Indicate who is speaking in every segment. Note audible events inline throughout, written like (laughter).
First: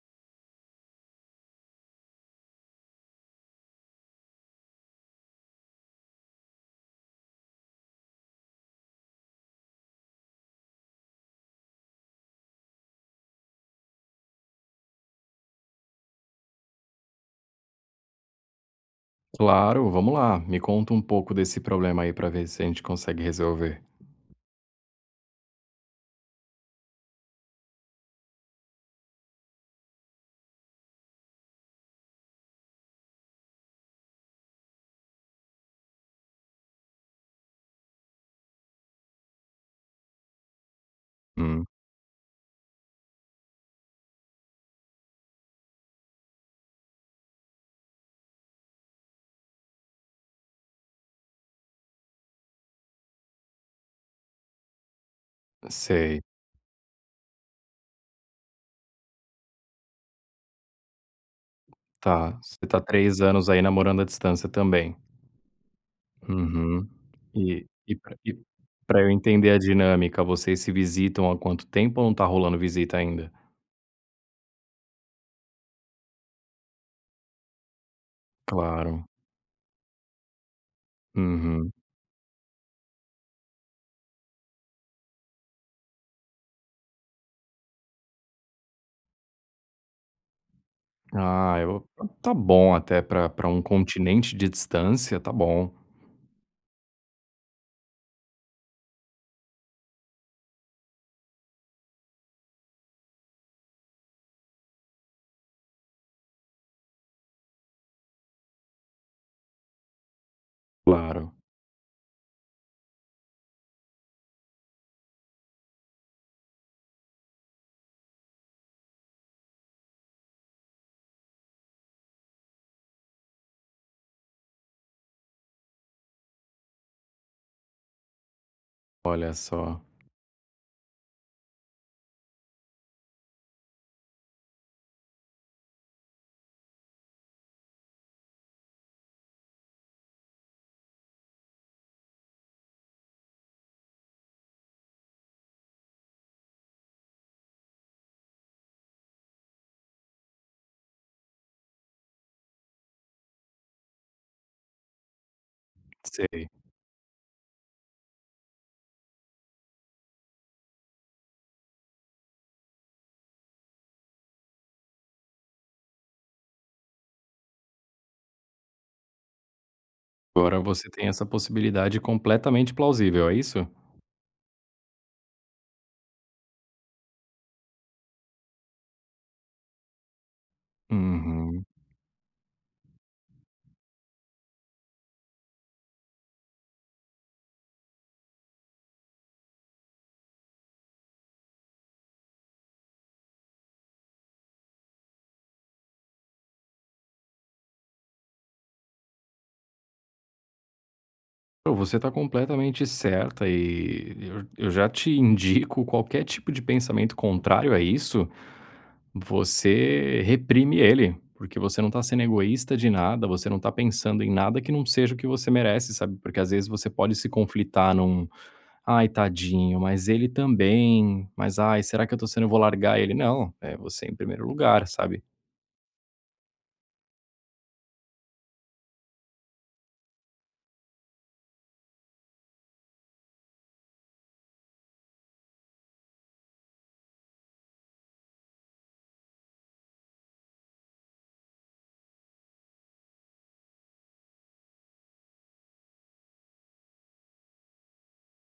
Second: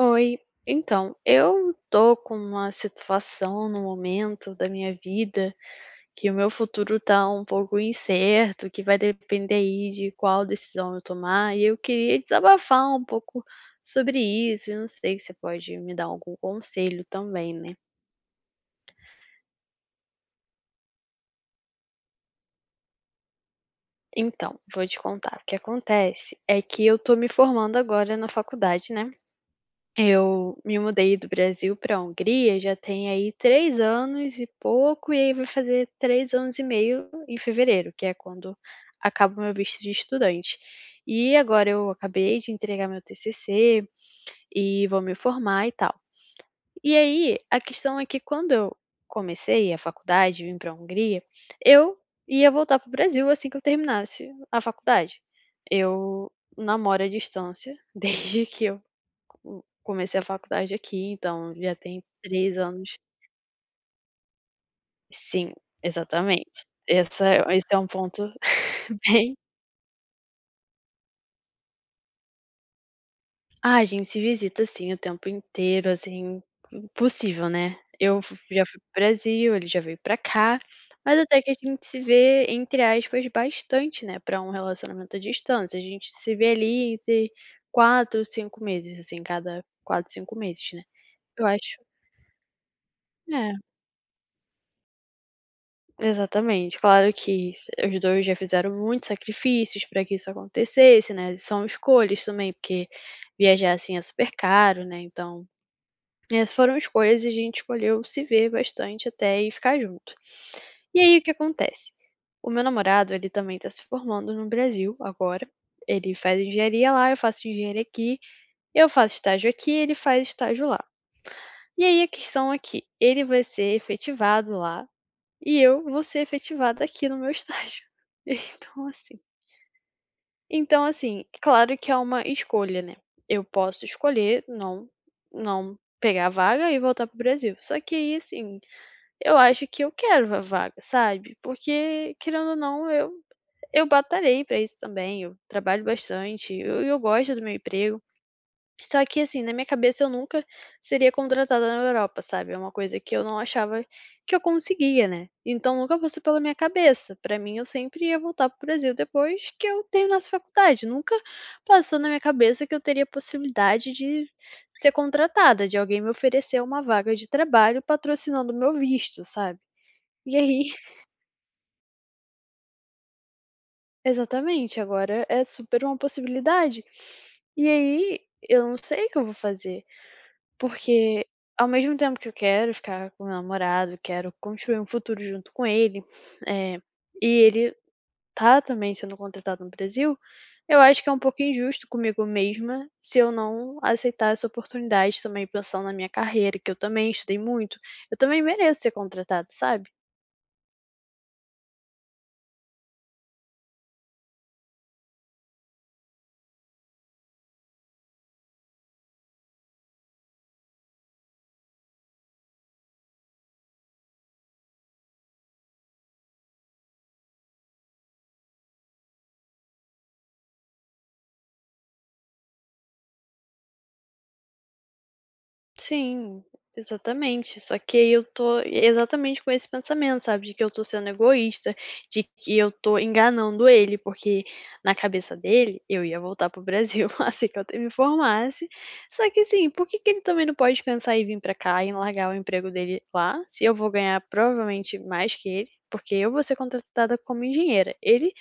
Speaker 1: Oi, então, eu tô com uma situação no momento da minha vida que o meu futuro tá um pouco incerto, que vai depender aí de qual decisão eu tomar, e eu queria desabafar um pouco sobre isso, e não sei se você pode me dar algum conselho também, né.
Speaker 2: Claro, vamos lá. Me conta um pouco desse problema aí pra ver se a gente consegue resolver.
Speaker 1: Então, vou te contar, o que acontece é que eu tô me formando agora na faculdade, né. Eu me mudei do Brasil pra Hungria já tem aí 3 anos e pouco, e aí vai fazer 3 anos e meio em fevereiro, que é quando acaba o meu visto de estudante. E
Speaker 2: Hum,
Speaker 1: agora eu acabei de entregar meu TCC e vou me formar e tal. E aí, a questão é que quando eu comecei a faculdade, vim para a Hungria, eu ia voltar para o Brasil assim que eu terminasse a faculdade.
Speaker 2: sei.
Speaker 1: Eu namoro à distância (laughs) desde que eu co comecei a faculdade aqui, então já tem
Speaker 2: Tá.
Speaker 1: 3
Speaker 2: Você tá
Speaker 1: anos.
Speaker 2: 3 anos aí namorando à distância também.
Speaker 1: Sim, exatamente.
Speaker 2: Uhum.
Speaker 1: Essa é,
Speaker 2: E
Speaker 1: esse é um
Speaker 2: e pra
Speaker 1: ponto
Speaker 2: e pra
Speaker 1: (laughs)
Speaker 2: eu
Speaker 1: bem.
Speaker 2: entender a dinâmica, vocês se visitam há quanto tempo ou não tá rolando visita ainda?
Speaker 1: Ah, a gente se visita assim o tempo inteiro, assim, possível, né. Eu fu já fui para o
Speaker 2: Claro.
Speaker 1: Brasil, ele já veio pra cá, mas até que a
Speaker 2: Uhum.
Speaker 1: gente se vê, entre aspas, bastante, né, pra um relacionamento à distância. A gente se vê ali entre 4, 5 meses, assim, cada 4, 5 meses, né. Eu
Speaker 2: Ah,
Speaker 1: acho
Speaker 2: eu tá bom até pra
Speaker 1: é,
Speaker 2: um continente de distância, tá bom.
Speaker 1: exatamente. Claro que os 2 já fizeram muitos sacrifícios para que isso acontecesse, né, são escolhas também, porque viajar, assim, é super caro, né, então foram escolhas e a gente escolheu se ver bastante até e ficar junto. E aí o que
Speaker 2: Claro.
Speaker 1: acontece? O meu namorado, ele também tá se formando no Brasil agora. Ele faz engenharia lá, eu faço engenharia aqui, eu faço estágio aqui, ele faz estágio lá. E aí a questão é que ele vai ser efetivado lá e eu vou ser efetivada aqui no meu estágio. (laughs) Então assim,
Speaker 2: Olha só.
Speaker 1: então, assim, claro que é uma escolha, né. Eu posso escolher não pegar a vaga e voltar para o Brasil. Só que aí, assim, eu acho que eu quero a vaga, sabe. Porque, querendo ou não, eu batalhei pra isso também, eu trabalho bastante, eu gosto do meu emprego. Só que assim, na minha cabeça eu nunca seria contratada na Europa, sabe? É uma coisa que eu não achava que eu conseguia, né? Então nunca passou pela
Speaker 2: Sei.
Speaker 1: minha cabeça. Pra mim, eu sempre ia voltar pro Brasil depois que eu terminasse a faculdade. Nunca passou na minha cabeça que eu teria possibilidade de ser contratada, de alguém me oferecer uma vaga de trabalho patrocinando o meu visto, sabe? E
Speaker 2: Agora
Speaker 1: aí,
Speaker 2: você
Speaker 1: (laughs)
Speaker 2: tem essa possibilidade completamente plausível, é isso?
Speaker 1: exatamente, agora é super uma possibilidade. E aí, eu não sei o que eu vou fazer. Porque
Speaker 2: Uhum.
Speaker 1: ao mesmo tempo que eu quero ficar com meu namorado, quero construir um futuro junto com ele, eh, e ele tá também sendo contratado no Brasil, eu acho que é um pouco injusto comigo mesma se eu não aceitar essa oportunidade também pensando na minha carreira, que eu também estudei muito. Eu também mereço ser contratada, sabe?
Speaker 2: Pô, você está completamente certa e eu já te indico qualquer tipo de pensamento contrário a isso, você reprime ele, porque você não está sendo egoísta de nada, você não está pensando em nada que não seja o que você merece, sabe? Porque às vezes você pode se conflitar num: "Ai, tadinho, mas ele também, mas ai, será que eu tô sendo eu vou largar ele?". Não, é você em primeiro lugar, sabe?
Speaker 1: Sim, exatamente. Só que aí eu tô exatamente com esse pensamento, sabe, de que eu tô sendo egoísta, de que eu tô enganando ele, porque na cabeça dele eu ia voltar pro Brasil (laughs) assim que eu te me formasse. Só que assim, por que que ele também não pode pensar em vir pra cá e largar o emprego dele lá, se eu vou ganhar provavelmente mais que ele, porque eu vou ser contratada como engenheira. Ele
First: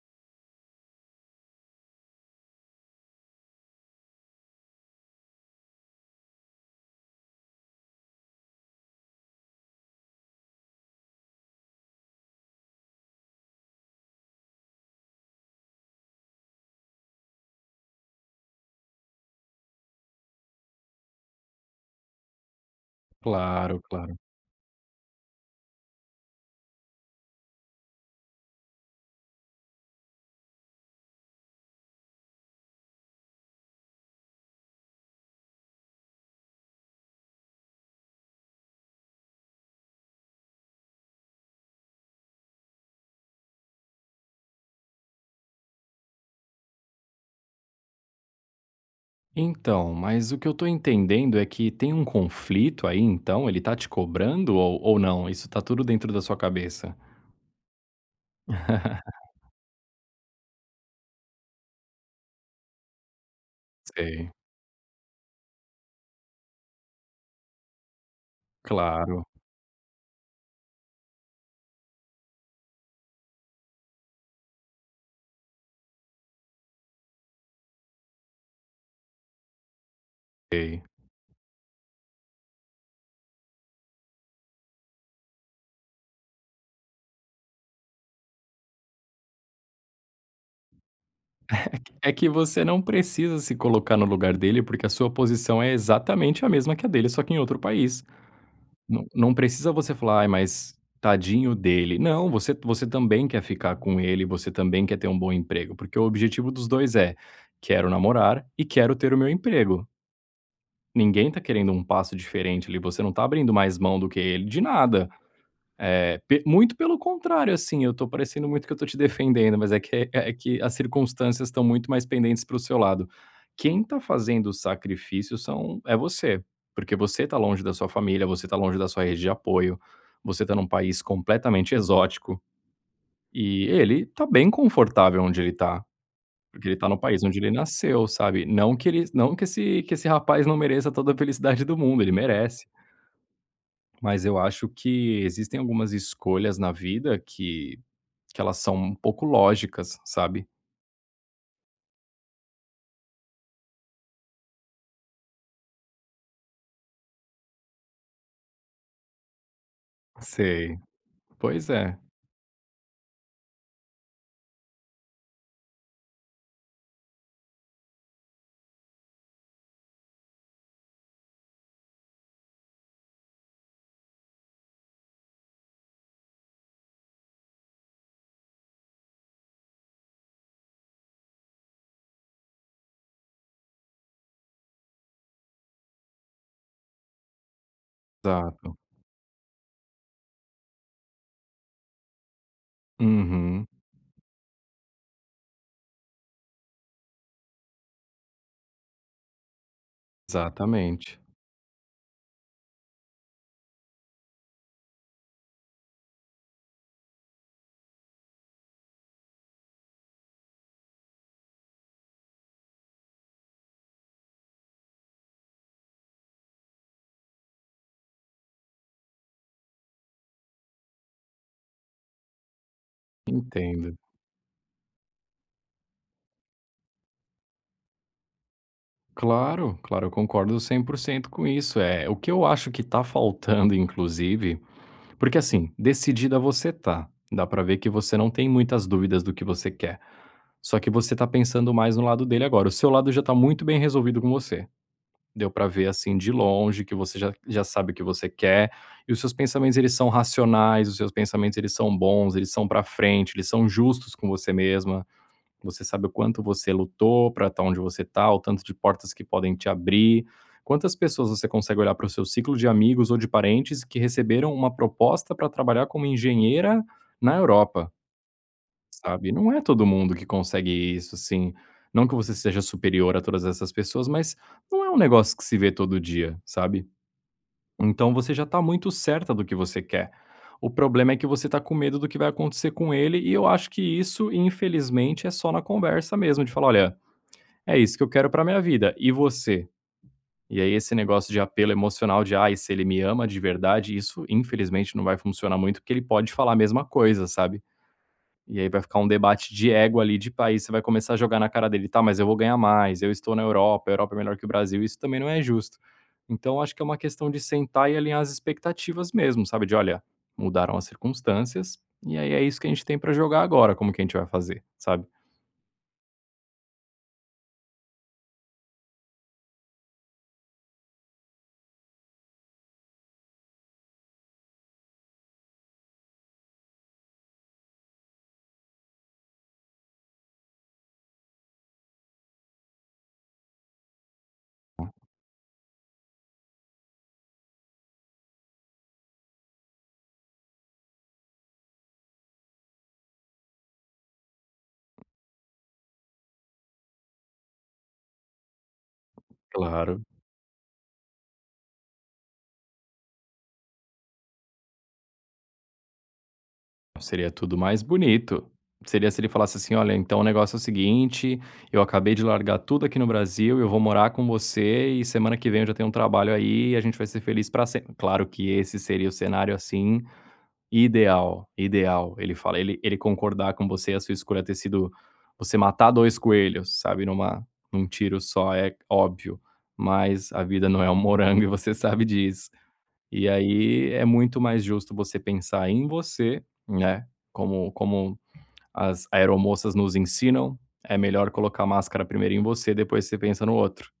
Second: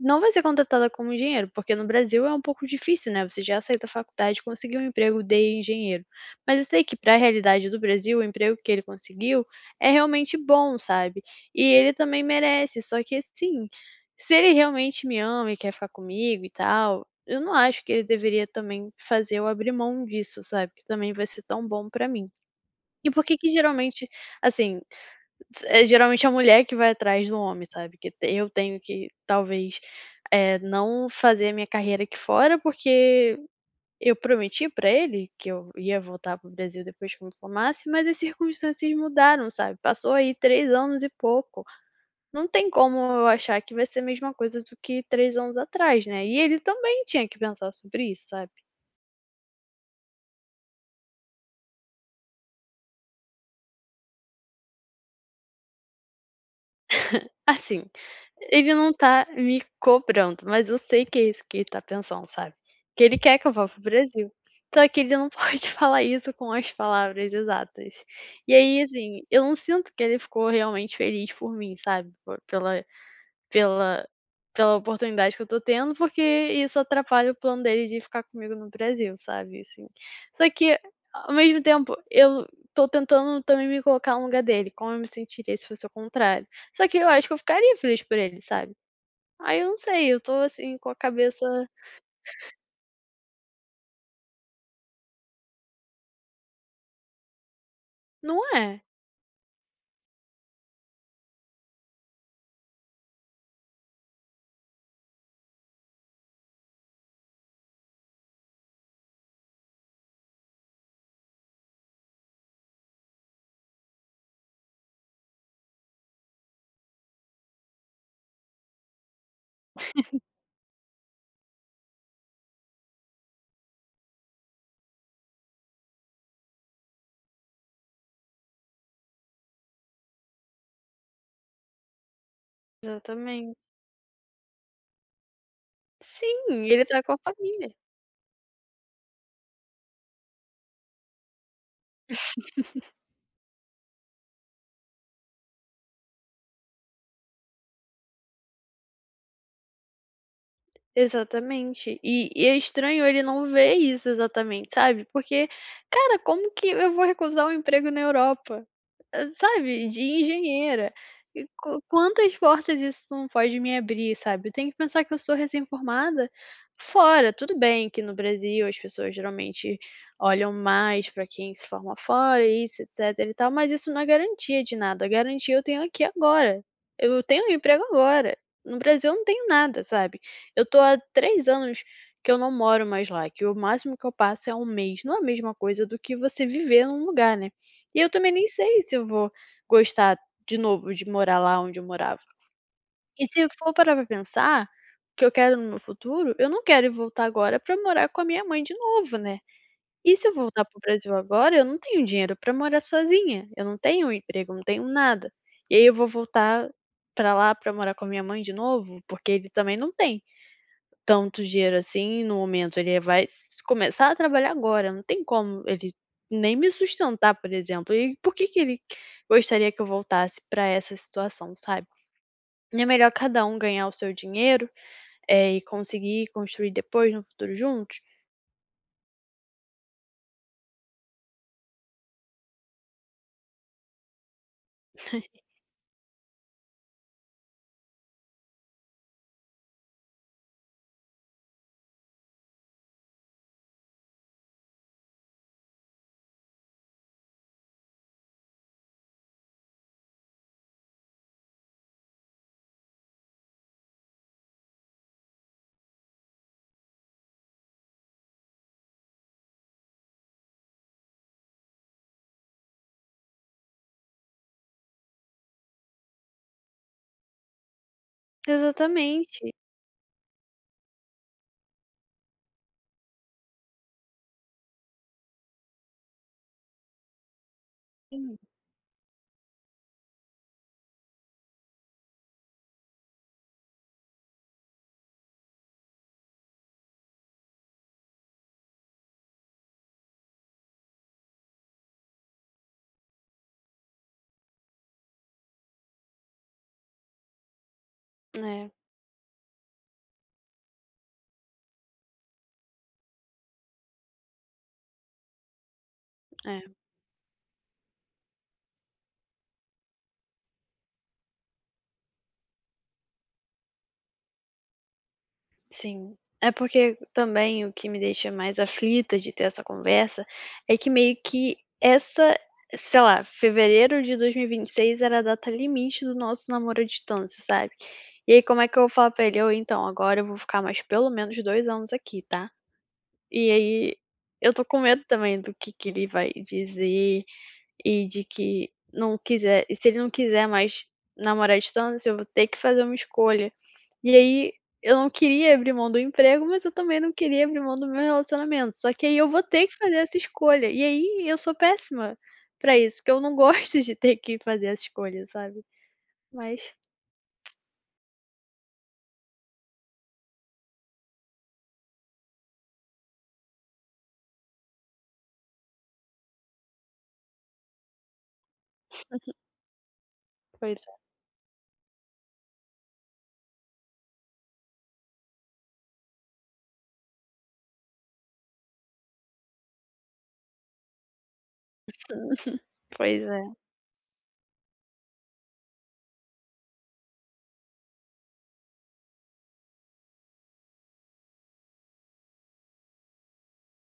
Speaker 1: não vai ser contratada como engenheiro, porque no Brasil é um pouco difícil, né, você já sair da faculdade e conseguir um emprego de engenheiro. Mas eu sei que para a realidade do Brasil, o emprego que ele conseguiu é realmente bom, sabe. E ele também merece, só que assim, se ele realmente me ama e quer ficar comigo e tal, eu não acho que ele deveria também fazer eu abrir mão disso, sabe, que também vai ser tão bom pra mim. E por que que
Speaker 2: Claro,
Speaker 1: geralmente,
Speaker 2: claro.
Speaker 1: assim, s é geralmente a mulher que vai atrás do homem, sabe, que eu tenho que talvez, não fazer a minha carreira aqui fora, porque eu prometi pra ele que eu ia voltar para o Brasil depois que eu me formasse, mas as circunstâncias mudaram, sabe. Passou aí 3 anos e pouco. Não tem como eu achar que vai ser a mesma coisa do que 3 anos atrás, né. E ele também tinha que pensar sobre isso, sabe.
Speaker 2: Então, mas o que eu tô entendendo é que tem um conflito aí então, ele tá te cobrando ou não? Isso tá tudo dentro da sua cabeça?
Speaker 1: (laughs) Assim, ele não
Speaker 2: (laughs)
Speaker 1: tá me cobrando, mas eu sei que é isso que ele tá pensando, sabe. Que ele quer que eu vá para o
Speaker 2: Sei,
Speaker 1: Brasil. Só que ele não (laughs) pode falar isso com as palavras exatas. E aí, assim,
Speaker 2: claro,
Speaker 1: eu não sinto que ele ficou realmente feliz por mim, sabe, po pela. Pela pela oportunidade que eu tô tendo, porque isso atrapalha o plano dele de ficar comigo no Brasil, sabe, assim. Só que,
Speaker 2: sei.
Speaker 1: ao mesmo tempo, eu tô tentando também me colocar no lugar dele, como eu me sentiria se fosse o contrário. Só que eu acho que eu ficaria feliz por ele, sabe. Aí eu não sei, eu tô assim com a cabeça.
Speaker 2: É que você não precisa se colocar no lugar dele, porque a sua posição é exatamente a mesma que a dele, só que em outro país.
Speaker 1: Não é,
Speaker 2: Não precisa você falar: "Ai, mas tadinho dele". Não, você também quer ficar com ele, você também quer ter um bom emprego, porque o objetivo dos 2 é: "Quero namorar e quero ter o meu emprego". Ninguém tá querendo um passo diferente ali, você não tá abrindo mais mão do que ele de nada. Eh, pe muito pelo contrário, assim, eu tô parecendo muito que eu tô te defendendo, mas é que as circunstâncias estão muito mais pendentes para o seu lado. Quem tá fazendo o sacrifício são é você, porque você tá longe da sua família, você tá longe da sua rede de apoio, você tá num país completamente exótico,
Speaker 1: exatamente.
Speaker 2: e ele tá bem confortável onde ele tá.
Speaker 1: Sim,
Speaker 2: Porque ele
Speaker 1: ele
Speaker 2: tá no
Speaker 1: tá com a
Speaker 2: país onde ele
Speaker 1: família.
Speaker 2: nasceu, sabe. Não que ele não que esse que esse rapaz não mereça toda a felicidade do mundo, ele merece. Mas eu acho que existem algumas escolhas na vida que elas são um pouco lógicas, sabe.
Speaker 1: Exatamente. E é estranho ele não ver isso exatamente, sabe, porque, cara, como que eu vou recusar um emprego na Europa, hã, sabe, de
Speaker 2: Sei.
Speaker 1: engenheira. E
Speaker 2: Pois
Speaker 1: qu
Speaker 2: é,
Speaker 1: quantas portas isso não pode me abrir, sabe. Eu tenho que pensar que eu sou recém-formada fora, tudo bem que no Brasil as pessoas geralmente olham mais pra quem se forma fora, isso, etc e tal, mas isso não é garantia de nada, a garantia eu tenho aqui agora. Eu tenho um emprego agora, no Brasil eu não tenho nada, sabe. Eu tô há 3 anos que eu não moro mais lá, que o máximo que eu passo é 1 mês. Não é a mesma coisa do que você viver num lugar, né. E eu também nem
Speaker 2: exato.
Speaker 1: sei se eu vou gostar de novo de morar lá onde eu morava. E se eu
Speaker 2: Uhum,
Speaker 1: for parar pra pensar, o que eu quero no meu futuro, eu não quero voltar agora pra morar com a minha mãe de novo, né. E se eu voltar pro Brasil
Speaker 2: exatamente.
Speaker 1: agora, eu não tenho dinheiro pra morar sozinha, eu não tenho um emprego, eu não tenho nada. E aí eu vou voltar pra lá pra morar com a minha mãe de novo? Porque ele também não tem tanto dinheiro assim no momento, ele vai s começar a trabalhar agora, não tem como ele nem me sustentar, por exemplo, e por que que ele gostaria que eu voltasse para essa situação, sabe. É melhor cada um ganhar
Speaker 2: Entendo.
Speaker 1: o seu dinheiro, e conseguir construir depois no futuro juntos.
Speaker 2: Claro, claro, eu concordo 100% com isso. É o que eu acho que tá faltando inclusive porque, assim, decidida você tá, dá pra ver que você não tem muitas dúvidas do que você quer. Só que você tá pensando mais no lado dele agora. O seu lado já tá muito bem resolvido com você. Deu pra ver, assim, de longe que você já, já sabe o que você quer e os seus pensamentos, eles são racionais, os seus pensamentos, eles são bons, eles são pra frente, eles são justos com você mesma. Você sabe o quanto você lutou pra estar onde você tá, o tanto de portas que podem te abrir. Quantas pessoas você consegue olhar para o seu ciclo de amigos ou de parentes que receberam uma proposta pra trabalhar como engenheira na Europa? Sabe,
Speaker 1: Exatamente.
Speaker 2: não é todo mundo que consegue isso, assim, não que você seja superior a todas essas pessoas, mas não é um negócio que se vê todo dia, sabe. Então você
Speaker 1: Sim,
Speaker 2: já tá muito certa do que você quer. O problema é que você tá com medo do que vai acontecer com ele e eu acho que isso, infelizmente, é só na conversa mesmo, de falar: "Olha, é isso que eu quero pra minha vida, e você?". E aí esse negócio de apelo emocional de: "Ai, se ele me ama de verdade", isso infelizmente não vai funcionar muito, porque ele pode falar a mesma coisa, sabe. E aí
Speaker 1: é,
Speaker 2: vai ficar um debate de ego ali, de país, você vai começar a jogar na cara dele: "Tá, mas eu vou ganhar mais, eu estou na Europa, a Europa é melhor que o Brasil", isso também não é justo. Então
Speaker 1: é.
Speaker 2: acho que é uma questão de sentar e alinhar as expectativas mesmo, sabe, de: "Olha, mudaram as circunstâncias, e aí é isso que a gente tem pra jogar agora, como que a gente vai fazer?", sabe.
Speaker 1: Sim. É porque também o que me deixa mais aflita de ter essa conversa é que meio que essa, sei lá, fevereiro de dois mil e vinte e seis era a data limite do nosso namoro à distância, sabe? E aí, como é que eu vou falar pra ele? Ou então, agora eu vou ficar mais pelo menos 2 anos aqui, tá? E aí, eu tô com medo também do que ele vai dizer e de que não quiser. E se ele não quiser mais namorar à distância, eu vou ter que fazer uma escolha. E aí, eu não queria abrir mão do emprego, mas eu também não queria abrir mão do meu relacionamento, só que aí eu vou ter que fazer
Speaker 2: Claro.
Speaker 1: essa escolha, e aí eu sou péssima pra isso, porque eu não (laughs) gosto de ter que fazer essa escolha, sabe. Mas,
Speaker 2: Seria tudo mais bonito. Seria se ele falasse assim: "Olha, então o negócio é o seguinte, eu acabei de largar tudo aqui no Brasil, eu vou morar com você e semana que vem eu já tenho um trabalho aí e a gente vai ser feliz pra sempre". Claro que esse seria o cenário, assim,
Speaker 1: pois é.
Speaker 2: ideal, ideal. Ele fala ele concordar com você a sua escolha ter sido você matar 2 coelhos, sabe, num tiro só, é óbvio, mas a vida não é um morango e você sabe disso.
Speaker 1: (laughs) Pois
Speaker 2: E
Speaker 1: é,
Speaker 2: aí é muito mais justo você pensar em você, né, como as aeromoças nos ensinam, é melhor colocar a máscara primeiro em você, depois você pensa no outro.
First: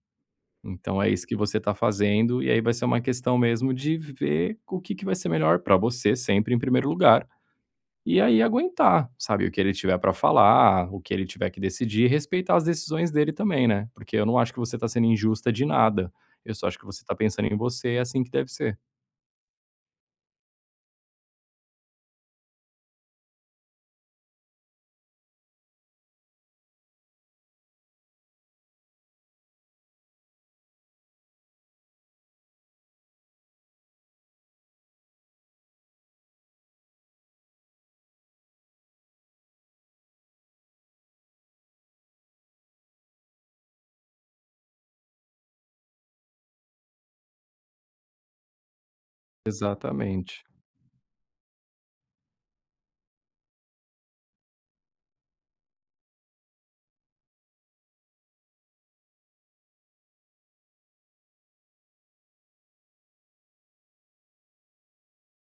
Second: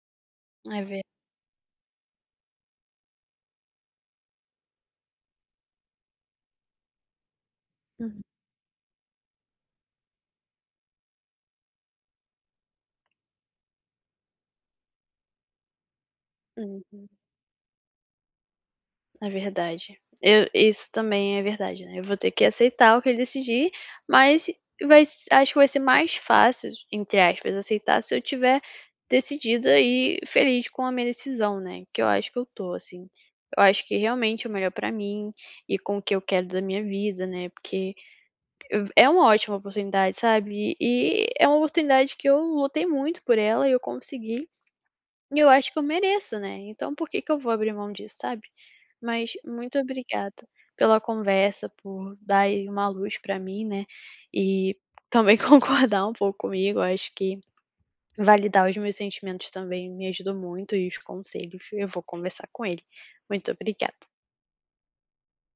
Speaker 1: é
Speaker 2: Então
Speaker 1: ver.
Speaker 2: é isso que você está fazendo, e aí vai ser uma questão mesmo de ver o que vai ser melhor para você sempre em primeiro lugar. E
Speaker 1: Uhum.
Speaker 2: aí aguentar, sabe, o que ele tiver para falar, o que ele tiver que decidir, e respeitar as decisões dele também, né, porque eu não acho que você está sendo injusta de nada, eu só acho que você
Speaker 1: Uhum.
Speaker 2: está pensando em você, é assim que deve ser.
Speaker 1: É verdade. Eu isso também é verdade, né, eu vou ter que aceitar o que ele decidir, mas vai se acho que vai ser mais fácil, entre aspas, aceitar se eu tiver decidida e feliz com a minha decisão, né, que eu acho que eu tô, assim. Eu acho que realmente é o melhor pra mim e com o que eu quero da minha vida, né, porque é uma ótima oportunidade, sabe, e é uma oportunidade que eu lutei muito por ela e eu consegui. E eu acho que eu mereço, né, então por que que eu vou abrir mão disso, sabe. Mas muito obrigada
Speaker 2: Exatamente.
Speaker 1: pela conversa, por dar aí uma luz pra mim, né, e também (laughs) concordar um pouco comigo. Acho que validar os meus sentimentos também me ajudou muito e os conselhos, eu vou conversar com ele. Muito obrigada.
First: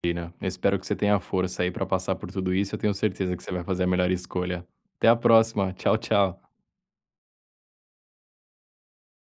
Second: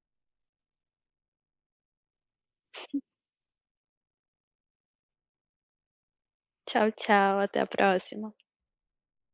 Speaker 2: Imagina, eu espero que você tenha força aí pra passar por tudo isso, eu tenho certeza que você vai fazer a melhor escolha. Até a próxima, tchau, tchau.
Speaker 1: Tchau, tchau, até a próxima.